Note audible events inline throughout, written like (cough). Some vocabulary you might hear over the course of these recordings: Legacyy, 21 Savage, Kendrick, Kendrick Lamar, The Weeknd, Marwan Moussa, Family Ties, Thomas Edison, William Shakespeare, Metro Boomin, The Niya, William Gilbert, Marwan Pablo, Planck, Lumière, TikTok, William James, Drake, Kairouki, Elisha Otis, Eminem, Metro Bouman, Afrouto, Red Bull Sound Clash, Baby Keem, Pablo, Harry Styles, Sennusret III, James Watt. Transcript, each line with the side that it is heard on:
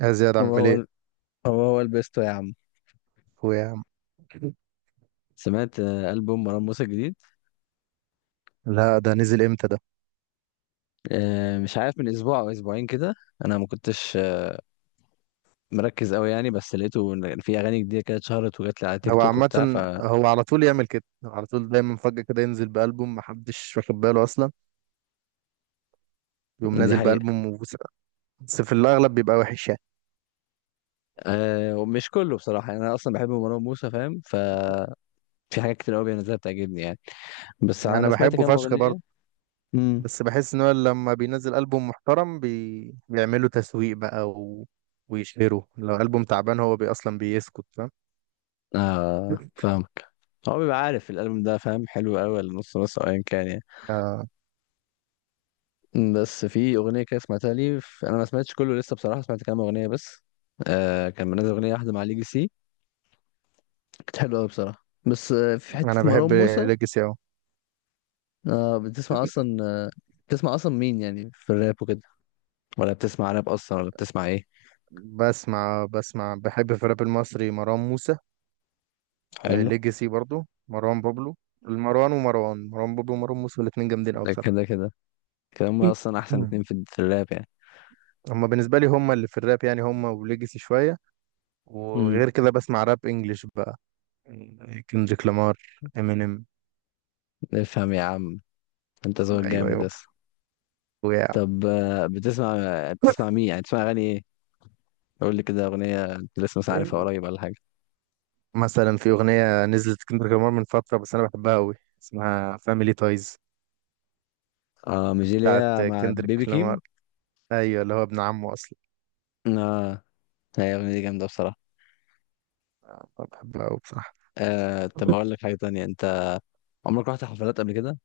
right: يا زياد
left: هو
right: عامل
left: هو
right: ايه؟
left: ال- هو البيستو يا عم.
right: اخويا يا عم.
left: سمعت ألبوم مروان موسى الجديد.
right: لا ده نزل امتى ده؟
left: مش عارف من أسبوع أو أسبوعين كده. أنا ما كنتش مركز أوي يعني، بس لقيته إن في أغاني جديدة كده اتشهرت وجات لي على تيك
right: هو
left: توك
right: عامة
left: وبتاع فدي.
right: هو على طول يعمل كده على طول دايما فجأة كده ينزل بألبوم محدش واخد باله اصلا، يقوم نازل
left: حقيقة.
right: بألبوم بس في الاغلب بيبقى وحش يعني.
left: أه، ومش كله بصراحة يعني. أنا أصلا بحب مروان موسى فاهم، ففي حاجات كتير أوي بينزلها بتعجبني يعني. بس
right: انا
left: أنا سمعت
right: بحبه
left: كام
right: فشخ برضه،
left: أغنية. امم
right: بس بحس ان هو لما بينزل ألبوم محترم بيعملوا تسويق بقى، و... ويشهروا لو ألبوم تعبان هو بي اصلا بيسكت، فاهم؟
left: آه فاهمك. هو بيبقى عارف الألبوم ده فاهم حلو أوي ولا نص نص أو أيا كان يعني؟
right: آه،
left: بس في اغنيه كده سمعتها لي، انا ما سمعتش كله لسه بصراحه، سمعت كام اغنيه بس. آه كان منزل اغنيه واحده مع ليجي سي، كانت حلوه قوي بصراحه، بس آه في
right: انا
left: حته مروان
right: بحب
left: موسى.
right: ليجاسي اهو.
left: آه، بتسمع اصلا؟ آه بتسمع اصلا مين يعني في الراب وكده؟ ولا بتسمع راب اصلا ولا بتسمع ايه؟
right: بسمع بحب في الراب المصري مروان موسى،
left: حلو.
right: ليجاسي برضو، مروان بابلو، المروان، ومروان بابلو ومروان موسى الاتنين جامدين قوي
left: ده
right: بصراحة.
left: كده كده. كده هم
right: إيه.
left: اصلا احسن
right: مم.
left: اتنين في الراب يعني.
right: هما بالنسبة لي هما اللي في الراب يعني، هما وليجاسي شوية.
left: امم
right: وغير كده بسمع راب انجلش بقى، كندريك لامار، امينيم.
left: افهم يا عم. انت ذوقك
right: ايوه
left: جامد
right: يابا
left: يس.
right: ويا.
left: طب آه، بتسمع، بتسمع مين يعني؟ بتسمع اغاني ايه؟ قول لي كده اغنيه انت لسه مش عارفها قريب ولا حاجه.
right: مثلا في اغنية نزلت كندريك لامار من فترة بس انا بحبها قوي، اسمها فاميلي تايز،
left: اه، مش دي اللي
right: بتاعت
left: هي مع بيبي
right: كندريك لامار.
left: كيم؟
right: ايوه، اللي هو ابن عمه اصلا.
left: اه، هي الاغنيه دي جامده بصراحه.
right: بحبها قوي بصراحة.
left: آه طب هقول لك حاجه تانية. انت عمرك رحت حفلات قبل كده؟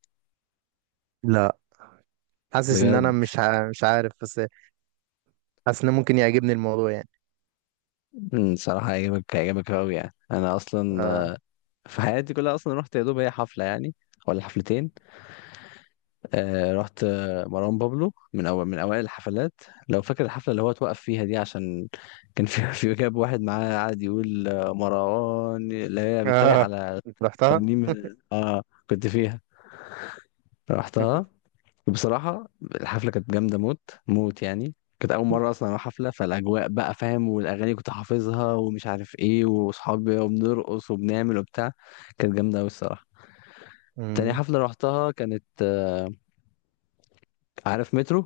right: لا، حاسس ان انا
left: بجد؟
right: مش عارف، بس حاسس ان ممكن يعجبني الموضوع يعني.
left: صراحه هيعجبك، هيعجبك قوي يعني. انا اصلا
right: اه
left: في حياتي كلها اصلا رحت يا دوب هي حفله يعني، ولا حفلتين. آه رحت مروان بابلو من اول، من اوائل الحفلات. لو فاكر الحفله اللي هو اتوقف فيها دي، عشان كان في (laughs) في جاب واحد معاه قاعد يقول مروان اللي هي بيتريق
right: اه،
left: على
right: انت رحتها؟
left: ترنيم. كنت فيها، رحتها، وبصراحة الحفلة كانت جامدة موت. موت يعني. كانت أول مرة أصلا أروح حفلة، فالأجواء بقى فاهم، والأغاني كنت حافظها ومش عارف إيه، وأصحابي وبنرقص وبنعمل وبتاع. كانت جامدة أوي الصراحة. تاني
right: امم.
left: حفلة روحتها كانت عارف مترو،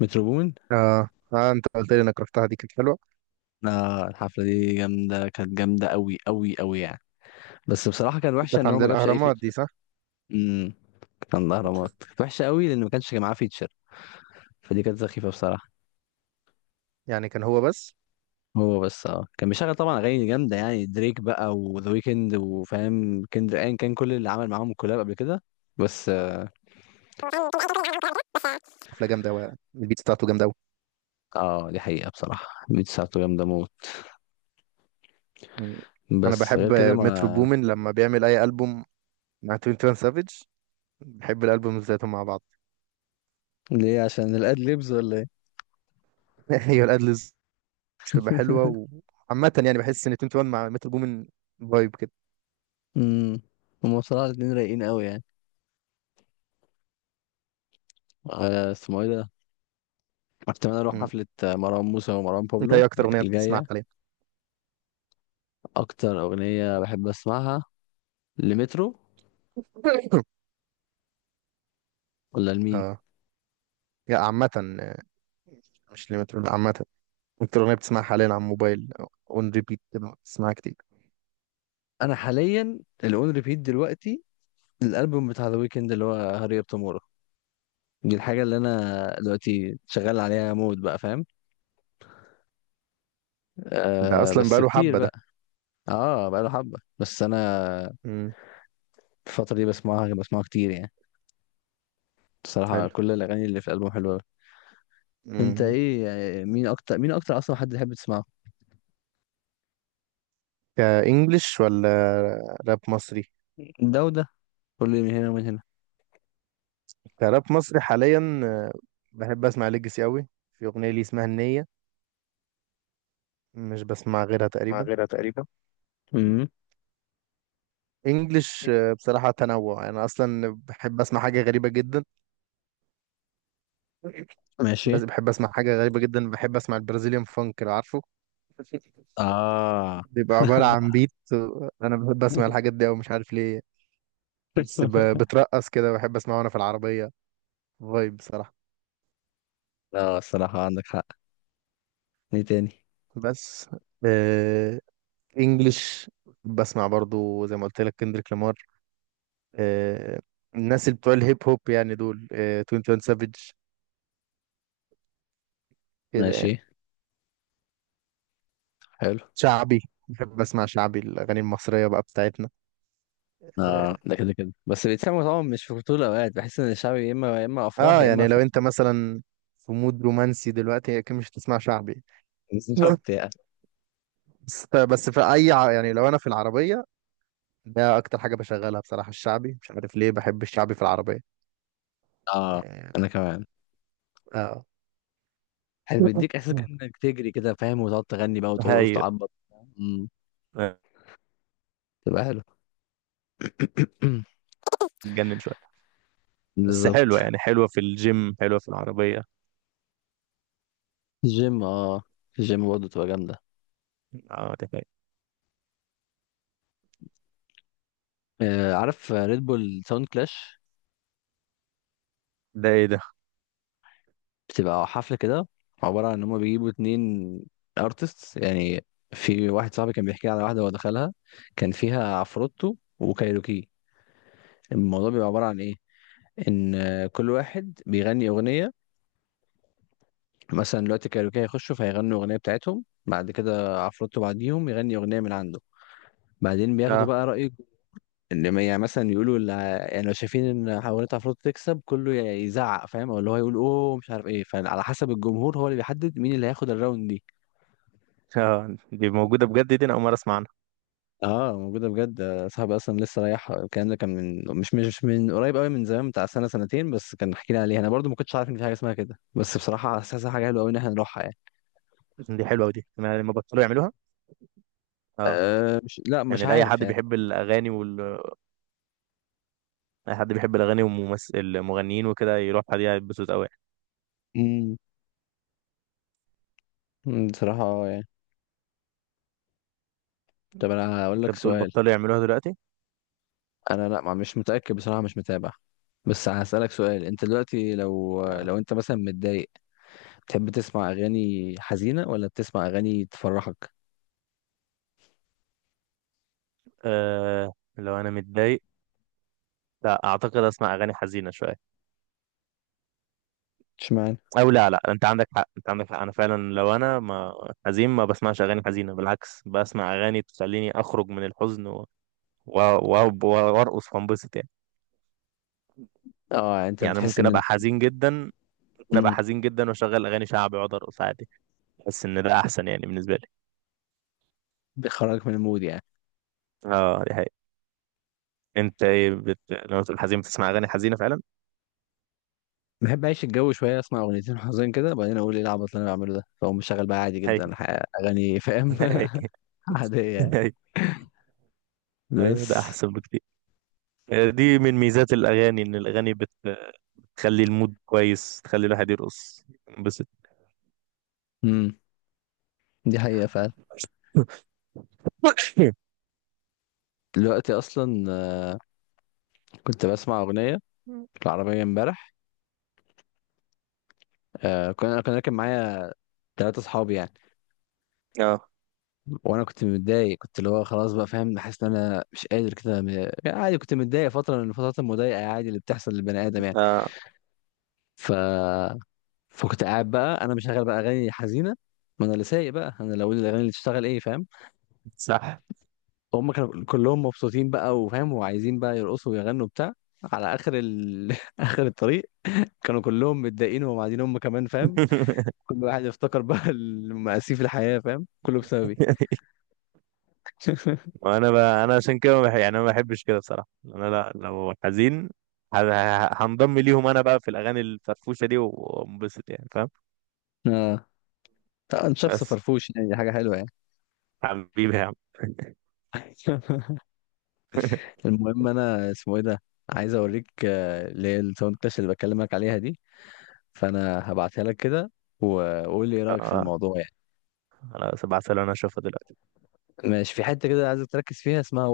left: مترو بومن.
right: اه اه، انت قلت لي انك رحتها، دي كانت حلوه.
left: آه الحفلة دي جامدة، كانت جامدة أوي أوي أوي يعني. بس بصراحة كان
right: دي
left: وحشة
right: كانت
left: إن هو
right: عند
left: ما جابش أي
right: الاهرامات دي،
left: فيتشر.
right: صح؟
left: امم كان الأهرامات، كانت وحشة أوي لأن ما كانش معاه فيتشر. فدي كانت سخيفة بصراحة.
right: يعني كان هو بس؟
left: هو بس، اه كان بيشغل طبعا اغاني جامده يعني، دريك بقى وذا ويكند وفاهم كندر ان، كان كل اللي عمل معاهم كولاب قبل كده. بس.
right: حفله جامده قوي، البيت بتاعته جامده قوي.
left: اه دي حقيقه بصراحه، بيت ساعته جامده موت.
right: مم. انا
left: بس غير
right: بحب
left: كده
right: مترو
left: ما.
right: بومن لما بيعمل اي البوم مع 21 سافيج، بحب الالبوم ذاتهم مع بعض.
left: ليه، عشان الاد ليبز ولا ايه؟
right: (laughs) هي الادلز بتبقى حلوه وعامه، يعني بحس ان 21 مع مترو بومن فايب كده.
left: امم هم بصراحه الاتنين رايقين قوي يعني. اسمه ايه ده. احتمال اروح
right: مم.
left: حفله مروان موسى ومروان
right: انت
left: بابلو
right: ايه اكتر اغنيه بتسمعها
left: الجايه.
right: حاليا؟
left: اكتر اغنيه بحب اسمعها لمترو،
right: (coughs)
left: ولا لمين؟
right: اه، يا عامه، آه، مش لمترو، لا عامه، انت الاغنيه بتسمعها حاليا على الموبايل اون ريبيت كده بتسمعها كتير.
left: انا حاليا اللي اون ريبيت دلوقتي الالبوم بتاع ذا ويكند اللي هو هاري اب تومورو. دي الحاجة اللي أنا دلوقتي شغال عليها موت بقى فاهم.
right: ده
left: آه،
right: اصلا
left: بس
right: بقاله
left: كتير
right: حبه ده.
left: بقى. اه بقى له حبة، بس أنا
right: امم.
left: الفترة دي بسمعها، بسمعها كتير يعني. بصراحة
right: حلو.
left: كل الأغاني اللي في الألبوم حلوة أوي. أنت
right: امم.
left: إيه يعني، مين أكتر، مين أكتر أصلا حد تحب تسمعه؟
right: كانجلش ولا راب مصري؟
left: ده وده، كل من هنا ومن هنا.
right: كراب مصري حاليا آه، بحب اسمع ليجاسي قوي، في اغنيه لي اسمها النيه، مش بسمع غيرها
left: مع
right: تقريبا.
left: غيرها تقريبا. امم
right: انجلش آه، بصراحه تنوع، انا اصلا بحب اسمع حاجه غريبه جدا،
left: ماشي.
right: بس بحب اسمع حاجه غريبه جدا، بحب اسمع البرازيليان فانك، لو عارفه،
left: اه.
right: بيبقى عبارة عن
left: (laughs)
right: بيت. أنا بحب أسمع الحاجات دي أوي، مش عارف ليه، بس بترقص كده، بحب اسمعه وانا في العربية، فايب بصراحة.
left: لا الصراحة عندك حق. ايه تاني؟
right: بس آه، انجلش، بسمع برضو زي ما قلت لك كندريك لامار، آه، الناس اللي بتوع الهيب هوب يعني، دول آه 21 سافيج، كده
left: ماشي.
right: يعني.
left: حلو.
right: شعبي، بحب اسمع شعبي، الاغاني المصرية بقى بتاعتنا.
left: اه
right: آه،
left: ده كده كده، بس بيتسموا طبعا مش في طول الاوقات. بحس ان الشعبي يا اما يا اما افراح،
right: اه
left: يا اما
right: يعني لو
left: فرح.
right: انت مثلا في مود رومانسي دلوقتي اكيد مش هتسمع شعبي.
left: (laughs)
right: (laughs)
left: وبتاع.
right: بس في يعني لو انا في العربية، ده اكتر حاجة بشغلها بصراحة، الشعبي مش عارف ليه بحب الشعبي في العربية.
left: اه
right: آه،
left: انا كمان.
right: اه.
left: حلو، بيديك احساس
right: مم.
left: كانك تجري كده فاهم، وتقعد تغني بقى وترقص
right: هاي.
left: وتعبط. امم تبقى حلو. (coughs)
right: جنن شويه، بس
left: بالظبط.
right: حلوه يعني، حلوه في الجيم حلوه في العربيه.
left: الجيم اه، الجيم برضه تبقى جامده.
right: اه ده حقيقي.
left: آه عارف ريد بول ساوند كلاش؟
right: ده ايه ده؟
left: بتبقى حفله كده، عباره عن ان هم بيجيبوا اتنين ارتست يعني. في واحد صاحبي كان بيحكي لي على واحده هو دخلها، كان فيها عفروتو وكايروكي. الموضوع بيبقى عباره عن ايه، ان كل واحد بيغني اغنيه. مثلا دلوقتي كايروكي هيخشوا فهيغنوا اغنيه بتاعتهم، بعد كده عفروتو بعديهم يغني اغنيه من عنده. بعدين بياخدوا
right: اه.
left: بقى رايك، ان ما- يعني مثلا يقولوا يعني لو شايفين ان اغنيه عفروتو تكسب، كله يزعق فاهم، او اللي هو يقول اوه مش عارف ايه. فعلى حسب الجمهور هو اللي بيحدد مين اللي هياخد الراوند دي.
right: اه دي موجوده بجد؟ دي انا اول مره اسمع عنها.
left: اه موجوده بجد. صاحبي اصلا لسه رايح. الكلام ده كان من مش مش مش من قريب قوي، من زمان بتاع سنه سنتين، بس كان حكينا عليها. انا برضو ما كنتش عارف ان في حاجه اسمها كده، بس بصراحه حاسسها حاجه حلوه قوي ان احنا نروحها يعني.
right: دي حلوه، ودي انا لما بطلوا يعملوها. اه،
left: أه مش، لا مش
right: يعني لاي
left: عارف
right: حد
left: يعني.
right: بيحب الاغاني وال... اي حد بيحب الاغاني والممثل المغنيين وكده يروح دي هيتبسط قوي يعني.
left: مم، بصراحة اه يعني. طب انا هقول
right: انت
left: لك
right: بتقول
left: سؤال.
right: بطلوا يعملوها دلوقتي؟
left: انا لا، مش متأكد بصراحة، مش متابع. بس هسألك سؤال. انت دلوقتي لو،
right: آه.
left: انت مثلا متضايق، بتحب تسمع اغاني حزينة ولا بتسمع اغاني تفرحك؟
right: آه، لو انا متضايق لا اعتقد اسمع اغاني حزينه شويه.
left: اشمعنى؟
right: او لا لا، انت عندك حق انت عندك حق، انا فعلا لو انا ما حزين ما بسمعش اغاني حزينه، بالعكس بسمع اغاني تخليني اخرج من الحزن وارقص وانبسط يعني.
left: اه انت
right: يعني
left: بتحس
right: ممكن ابقى
left: ان.
right: حزين جدا، ممكن ابقى
left: امم
right: حزين جدا واشغل اغاني شعبي واقعد ارقص عادي. بحس ان ده احسن يعني بالنسبه لي.
left: بيخرجك من المود يعني؟
right: اه دي حقيقة. انت ايه لما تقول حزين بتسمع اغاني حزينه فعلا؟
left: بحب اعيش الجو شوية، اسمع اغنيتين حزين كده، وبعدين اقول ايه العبط اللي انا بعمله ده، فاقوم مشغل بقى عادي
right: هي
left: جدا اغاني فاهم.
right: هي
left: (laughs) عادية يعني.
right: هي. ايوه ده
left: بس.
right: احسن بكتير. آه، دي من ميزات الاغاني ان بتخلي المود كويس، تخلي الواحد يرقص،
left: امم دي حقيقة فعلا.
right: ينبسط.
left: دلوقتي اصلا كنت بسمع أغنية في العربية امبارح. آه كنا، كان راكب معايا 3 أصحابي يعني.
right: اه
left: وأنا كنت متضايق، كنت اللي هو خلاص بقى فاهم، حاسس إن أنا مش قادر كده يعني. عادي كنت متضايق فترة من الفترات المضايقة عادي، اللي بتحصل للبني آدم يعني.
right: اه
left: ف... فكنت قاعد بقى أنا مشغل بقى أغاني حزينة. ما أنا اللي سايق بقى، أنا اللي أقول الأغاني اللي تشتغل إيه فاهم.
right: صح.
left: هم كانوا كلهم مبسوطين بقى وفاهم وعايزين بقى يرقصوا ويغنوا بتاع على آخر (laughs) آخر الطريق كانوا كلهم متضايقين وهم قاعدين، هم كمان فاهم.
right: (laughs)
left: كل واحد يفتكر بقى (laughs) المآسي في الحياة فاهم، كله بسببي. (laughs)
right: وانا بقى انا عشان كده ما بح- يعني انا ما بحبش كده بصراحه، انا لا لو حزين هنضم ليهم، انا بقى في الاغاني الفرفوشه دي وانبسط يعني، فاهم؟
left: اه طبعا، شخص
right: بس
left: فرفوش يعني دي حاجة حلوة يعني.
right: حبيبي يا عم.
left: (laughs)
right: (laughs)
left: المهم انا اسمه ايه ده، عايز اوريك اللي هي الساوند كلاش اللي بكلمك عليها دي. فانا هبعتها لك كده، وقول لي ايه رأيك في
right: آه،
left: الموضوع يعني.
right: خلاص، ابعتها لي انا اشوفها دلوقتي.
left: ماشي في حتة كده عايزك تركز فيها اسمها.